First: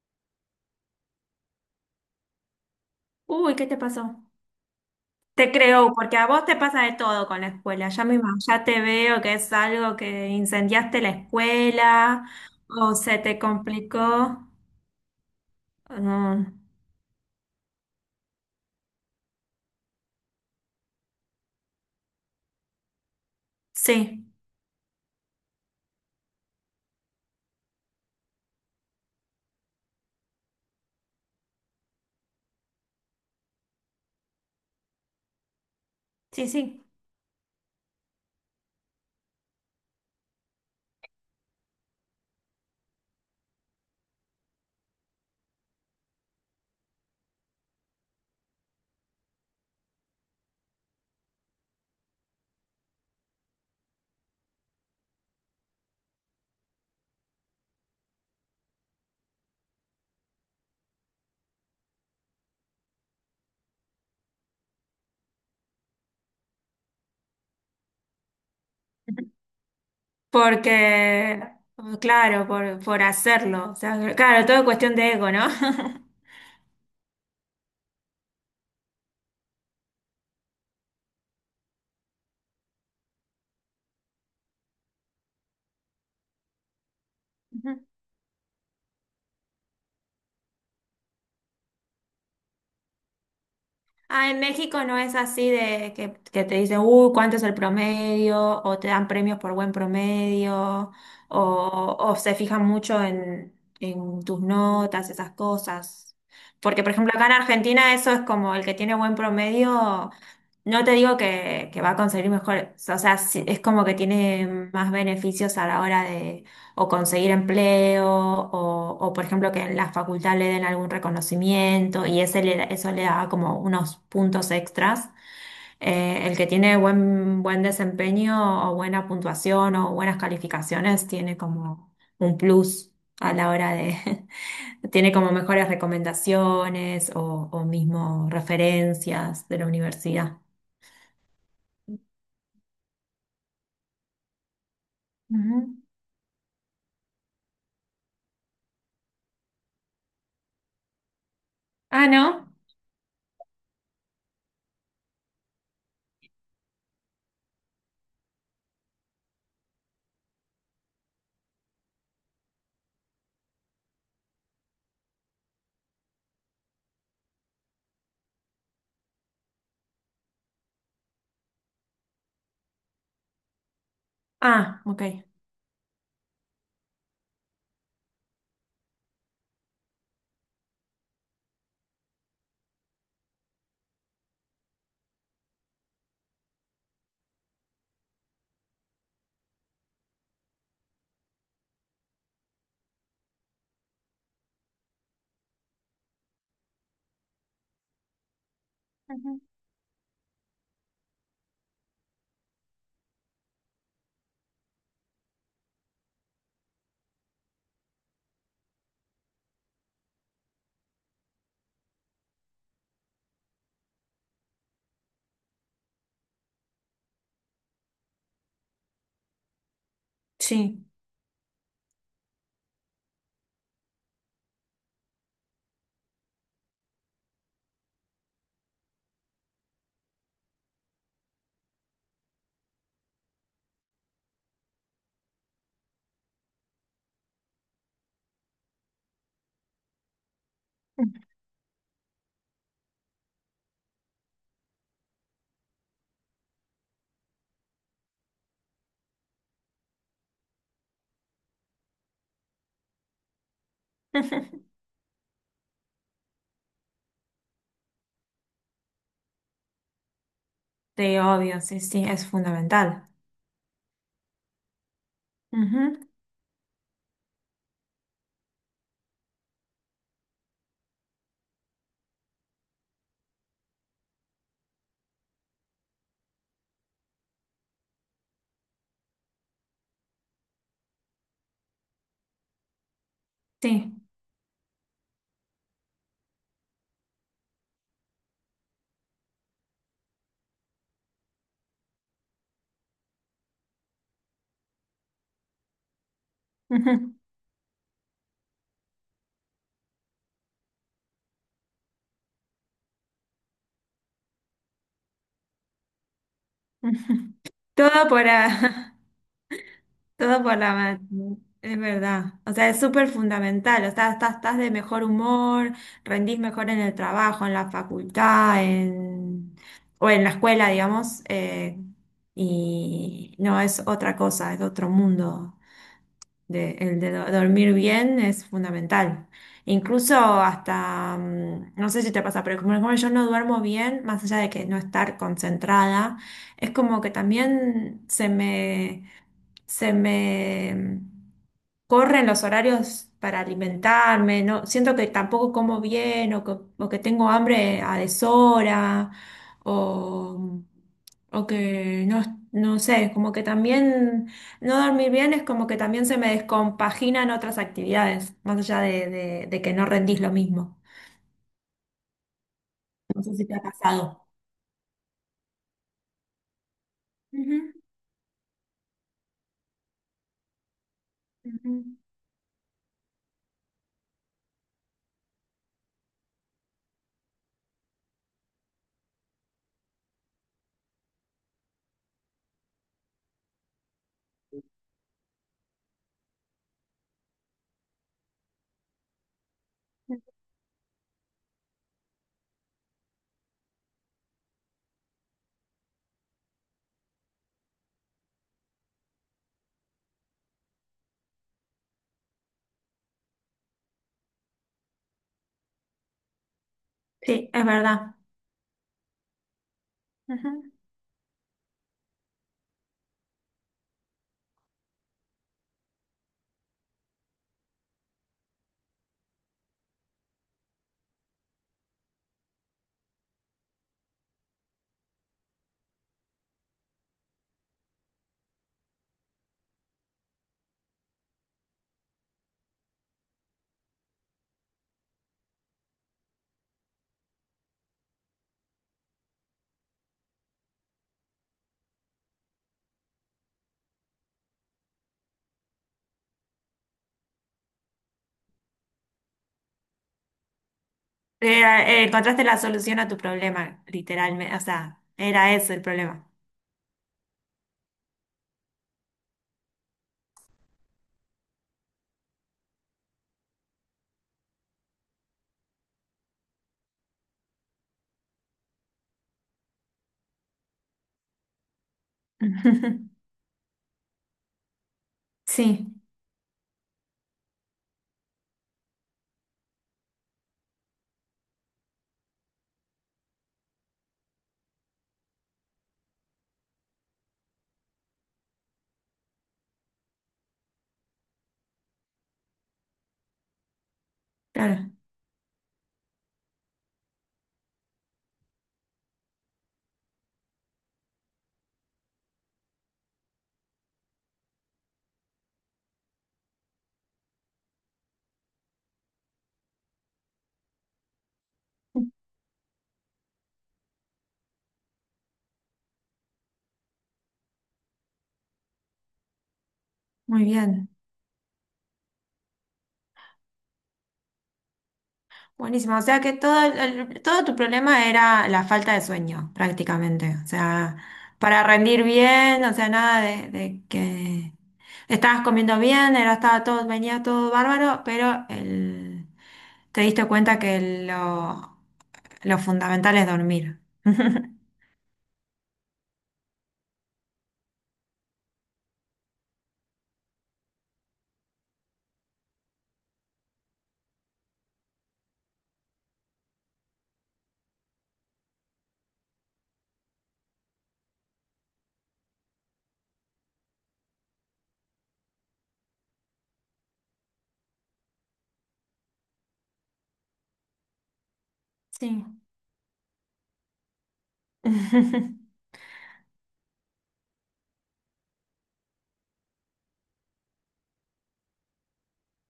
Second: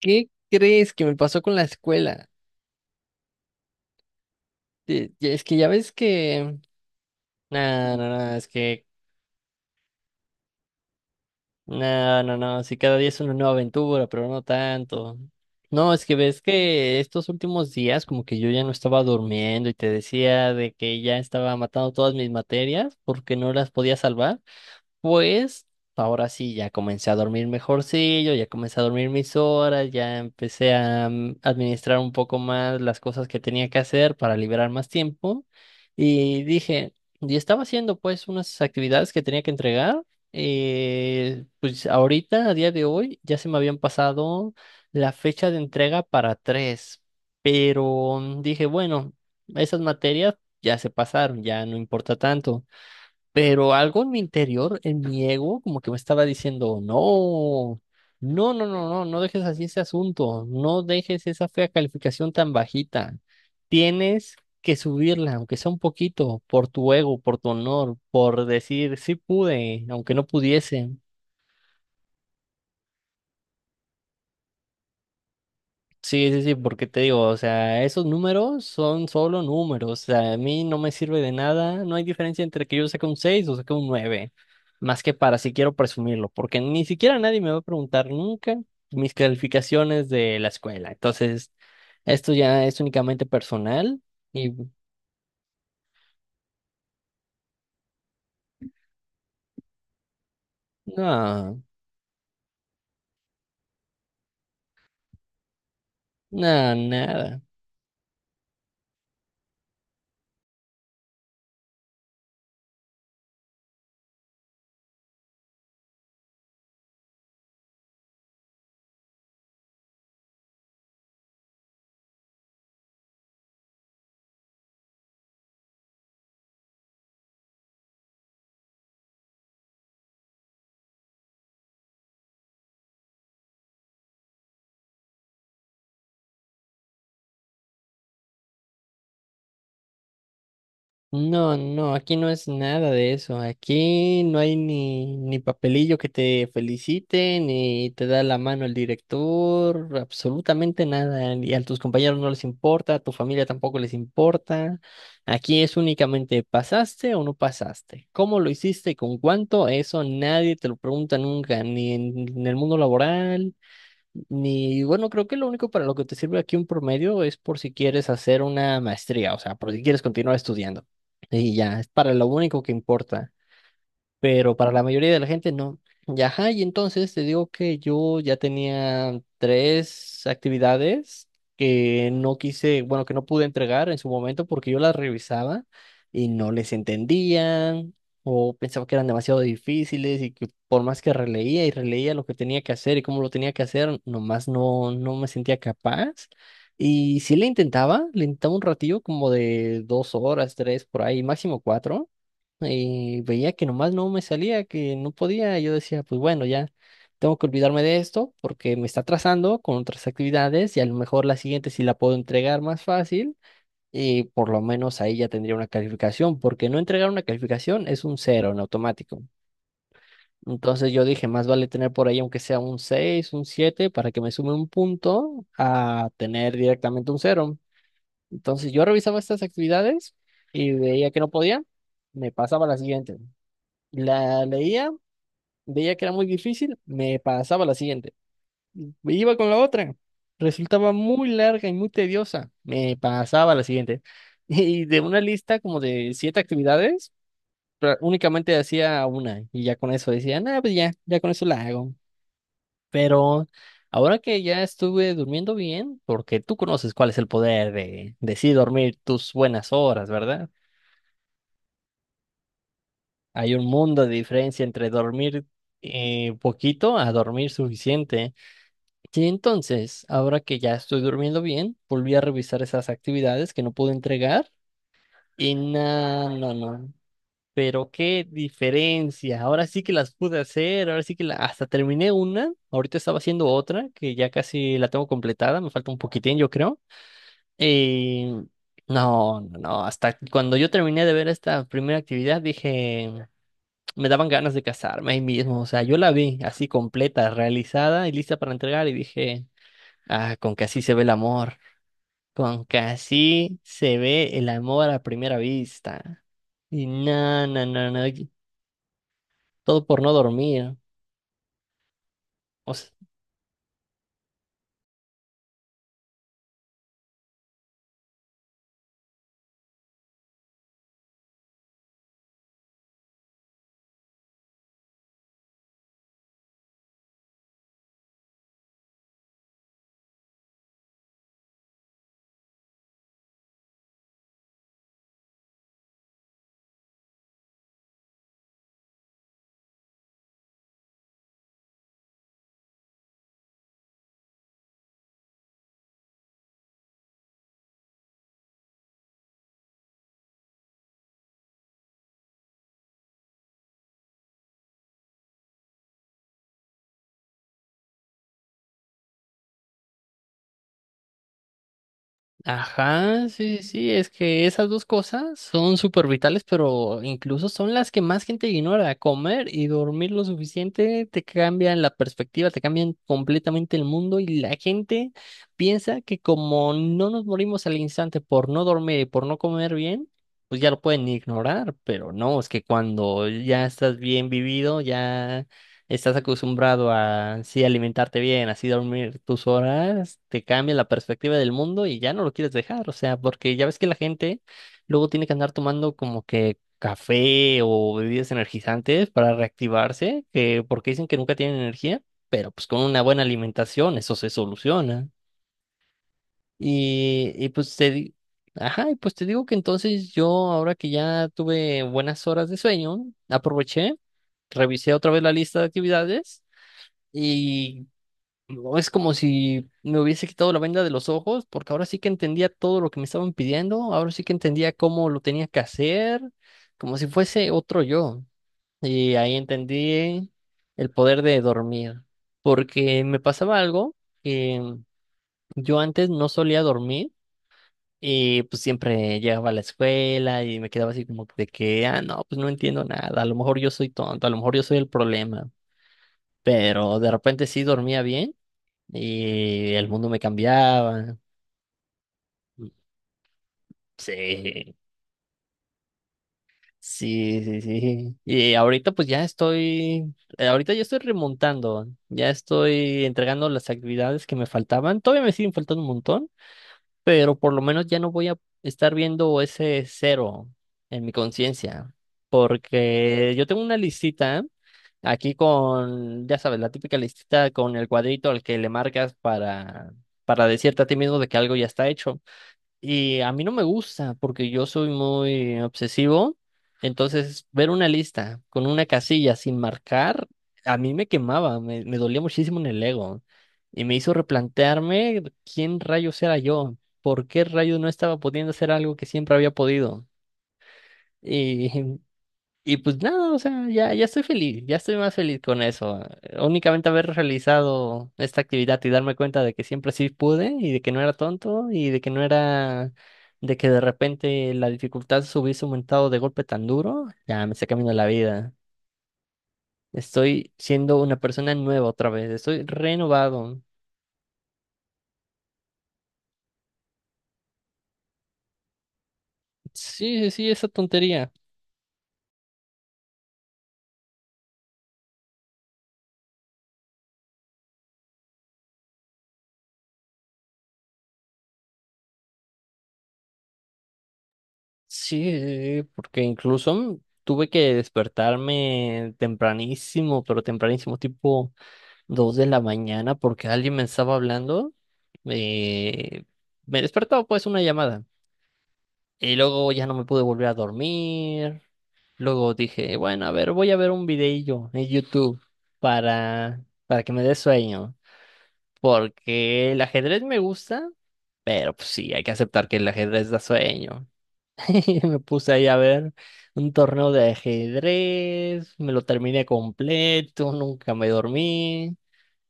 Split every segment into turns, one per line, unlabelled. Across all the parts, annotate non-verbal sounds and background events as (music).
¿Qué crees que me pasó con la escuela?
Uy, ¿qué te pasó?
Es
Te
que ya
creo,
ves
porque a vos te
que...
pasa de todo con la escuela.
No, no, no, es
Ya te
que...
veo que es algo que incendiaste la
No,
escuela
no, no, si
o
cada día
se
es una
te
nueva aventura, pero no
complicó.
tanto. No, es que ves
No,
que estos últimos días como que yo ya no estaba durmiendo y te decía de que ya estaba matando todas mis materias porque no las podía
sí,
salvar. Pues ahora sí, ya comencé a dormir mejorcillo, ya comencé a dormir mis horas, ya empecé a administrar un poco más las cosas que tenía que hacer para liberar más tiempo. Y
sí, sí.
dije, y estaba haciendo pues unas actividades que tenía que entregar. Pues ahorita, a día de hoy, ya se me habían pasado la fecha de entrega para tres, pero dije, bueno, esas materias ya se pasaron, ya no importa tanto. Pero algo en mi interior, en mi ego, como que me estaba diciendo, no, no, no, no, no, no dejes así ese asunto, no dejes esa fea calificación tan bajita. Tienes que subirla, aunque sea un poquito, por tu ego, por tu honor, por decir, sí pude, aunque no pudiese.
Porque, claro, por hacerlo. O sea, claro, todo es cuestión de ego, ¿no?
Sí, sí, sí, porque te digo, o sea, esos números son solo números, o sea, a mí no me sirve de nada, no hay diferencia entre que yo saque un 6 o saque un 9 más que para si quiero presumirlo, porque ni siquiera nadie me va a
(laughs)
preguntar nunca mis calificaciones de la escuela, entonces esto ya es únicamente personal
Ah, en
y
México no es así de que te dicen, uy, ¿cuánto es el promedio? O te dan premios por buen promedio,
no,
o se fijan mucho en tus notas, esas cosas.
no,
Porque, por ejemplo, acá en
nada.
Argentina eso es como el que tiene buen promedio, no te digo que va a conseguir mejor, o sea, sí, es como que tiene más beneficios a la hora de o conseguir empleo, o, por ejemplo que en la facultad le den algún reconocimiento y eso le da como unos puntos extras. El que tiene buen desempeño o buena puntuación o buenas calificaciones tiene como un plus a la hora de, (laughs) tiene como mejores recomendaciones o mismo referencias de la universidad.
No, no, aquí no es nada de eso. Aquí no hay ni
Ujú.
papelillo que te felicite, ni te da la mano el director, absolutamente nada. Y a tus
¿Ah,
compañeros no les
no?
importa, a tu familia tampoco les importa. Aquí es únicamente pasaste o no pasaste. ¿Cómo lo hiciste y con cuánto? Eso nadie te lo pregunta nunca, ni en el mundo laboral. Ni, bueno, creo que lo único para lo que te sirve aquí un promedio es por si quieres hacer una maestría, o sea, por si quieres continuar estudiando. Y ya, es para lo único que importa, pero para
Ah,
la
ok.
mayoría de la gente no. Y ajá, y entonces te digo que yo ya tenía tres actividades que no quise, bueno, que no pude entregar en su momento porque yo las revisaba y no les entendían o pensaba que eran demasiado difíciles y que por más que releía y releía lo que tenía que hacer y cómo lo tenía que hacer, nomás no, no me sentía capaz. Y sí le intentaba un ratillo como
Ujú.
de 2 horas, tres por ahí, máximo cuatro, y veía que nomás no me salía, que no podía. Y yo decía, pues bueno, ya tengo que olvidarme de esto porque me está atrasando con otras actividades y a lo mejor la siguiente sí la puedo entregar más fácil y por lo menos ahí ya tendría una calificación, porque no entregar una calificación es un cero en automático.
Sí.
Entonces yo dije, más vale tener por ahí aunque sea un 6 un 7 para que me sume un punto a tener directamente un cero. Entonces yo revisaba estas actividades y veía que no podía, me pasaba a la siguiente. La leía, veía que era muy difícil, me pasaba a la siguiente. Me iba con la otra, resultaba muy larga y muy tediosa, me pasaba a la siguiente. (laughs) Y de una lista como de siete actividades, únicamente hacía una y ya con eso decía, nada, pues ya, ya con eso la hago. Pero ahora que ya
(laughs)
estuve durmiendo bien, porque tú conoces cuál es el poder de sí dormir tus buenas horas, ¿verdad?
Sí, obvio, sí, sí, es fundamental.
Hay un mundo de diferencia entre dormir
Ujú,
poquito a dormir suficiente. Sí, entonces, ahora que ya estoy durmiendo bien, volví a revisar esas actividades que no pude entregar y no, no, no. Pero qué diferencia. Ahora sí que las pude hacer, ahora sí que hasta terminé una. Ahorita estaba haciendo otra
sí.
que ya casi la tengo completada, me falta un poquitín, yo creo. Eh, no, no, no. Hasta cuando yo terminé de ver esta primera actividad, dije, me daban ganas de casarme ahí mismo. O sea, yo la vi así
Ujú,
completa, realizada y lista para entregar y dije... Ah, con que así se ve el amor. Con que así se ve el amor a primera vista. Y
ujú.
no, no, no, no.
Todo por
y
la,
Todo por no
(laughs) todo por la,
dormir.
ma- es verdad. O sea, es súper fundamental. O sea, estás de mejor humor, rendís mejor en el trabajo, en la facultad, en, o en la escuela, digamos. Y no es otra cosa, es otro mundo. Dormir bien es fundamental. Incluso hasta, no sé si te pasa, pero como, como yo no duermo bien, más allá de que no estar concentrada, es como que también se me corren los horarios para alimentarme, no, siento que tampoco como bien o que tengo hambre a deshora o, o que no, no sé, como que también... No dormir bien es como que también se me descompaginan otras actividades, más allá de, de que no rendís lo mismo. No
Ajá,
sé si te
sí,
ha
sí, sí, es
pasado.
que esas dos cosas son súper vitales, pero incluso
Ujú,
son las que más gente ignora. Comer y dormir lo suficiente te
ujú.
cambian la perspectiva, te cambian completamente el mundo y la gente piensa que como no nos morimos al instante por no dormir y por no comer bien, pues ya lo pueden ignorar, pero no, es que cuando ya estás bien vivido, ya estás acostumbrado a sí alimentarte bien, así dormir tus horas, te cambia la perspectiva del mundo y ya no lo quieres dejar, o sea, porque ya ves que la gente luego tiene que andar tomando como que café o bebidas energizantes para reactivarse, que porque dicen que nunca tienen energía, pero pues con una buena alimentación eso se soluciona. Y, y
Sí, es
pues te di-
verdad.
Ajá, y pues te digo que entonces yo,
Ujú.
ahora que ya tuve buenas horas de sueño, aproveché, revisé otra vez la lista de actividades y no, es como si me hubiese quitado la venda de los ojos, porque ahora sí que entendía todo lo que me estaban pidiendo, ahora sí que entendía cómo lo tenía que hacer, como si fuese otro yo. Y ahí entendí el poder de dormir, porque me pasaba algo que yo antes no solía dormir. Y pues siempre llegaba a la escuela y me quedaba así como de que, ah, no, pues no entiendo nada, a lo mejor yo soy tonto, a lo mejor yo soy el problema, pero de repente sí dormía bien y el mundo me cambiaba.
Encontraste la solución a tu problema, literalmente. O
Sí,
sea, era ese el problema.
sí, sí, sí. Y ahorita pues ya estoy, ahorita ya estoy remontando, ya estoy entregando las actividades que me faltaban. Todavía me siguen faltando un montón, pero por lo menos ya no voy a estar viendo ese cero en mi conciencia,
(laughs)
porque yo tengo una listita aquí
Sí,
con, ya sabes, la típica listita con el cuadrito al que le marcas para decirte a ti mismo de que algo ya está hecho. Y a mí no me gusta porque yo soy muy obsesivo. Entonces, ver una lista con una casilla sin marcar, a mí me quemaba, me dolía muchísimo en el ego. Y me hizo
claro.
replantearme quién rayos era yo, por qué rayos no estaba pudiendo hacer algo que siempre había podido. Y (laughs) Y pues nada, o sea, ya, ya estoy feliz, ya estoy más feliz con eso. Únicamente haber realizado esta actividad y darme cuenta de que siempre sí pude y de que no era tonto y de que no era, de que de repente la dificultad se hubiese aumentado de golpe tan duro, ya me está cambiando la vida.
Muy
Estoy
bien.
siendo una persona nueva otra vez, estoy renovado.
Buenísimo, o sea que todo, todo tu problema era la falta de sueño,
Sí, sí,
prácticamente. O
sí, esa
sea,
tontería.
para rendir bien, o sea, nada de, de que estabas comiendo bien, era, estaba todo, venía todo bárbaro, pero el, te diste cuenta que lo fundamental es dormir. (laughs)
Sí, porque incluso tuve que despertarme tempranísimo, pero tempranísimo, tipo 2 de la mañana, porque alguien me estaba hablando. eh, Me despertó pues una llamada. Y luego ya no me pude volver a dormir. Luego dije, bueno, a ver, voy a ver un videillo en YouTube para que me dé sueño. Porque el ajedrez me gusta, pero pues sí, hay
Sí.
que aceptar que el ajedrez da sueño. (laughs) Y me puse
(laughs)
ahí a ver un torneo de ajedrez, me lo terminé completo, nunca me dormí.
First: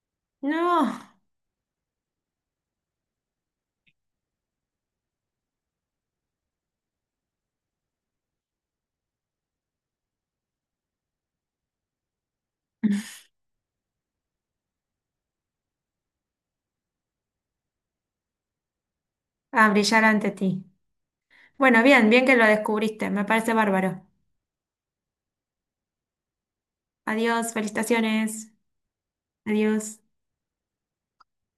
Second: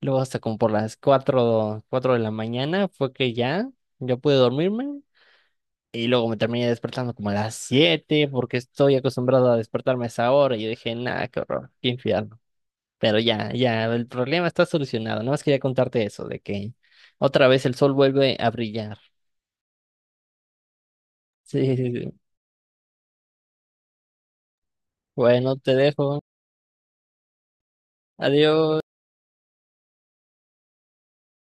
Luego hasta como por las
No,
cuatro de la mañana fue que ya, yo pude dormirme y luego me terminé despertando como a las 7 porque estoy acostumbrado a despertarme a esa hora y yo dije, nada, qué horror, qué infierno. Pero ya, ya, el problema está solucionado. Nada más quería contarte eso, de que otra vez el sol vuelve a brillar.
a brillar ante ti.
Sí,
Bueno,
sí,
bien,
sí.
bien que lo descubriste, me parece bárbaro.
Bueno, te dejo.
Adiós, felicitaciones.
Adiós.
Adiós.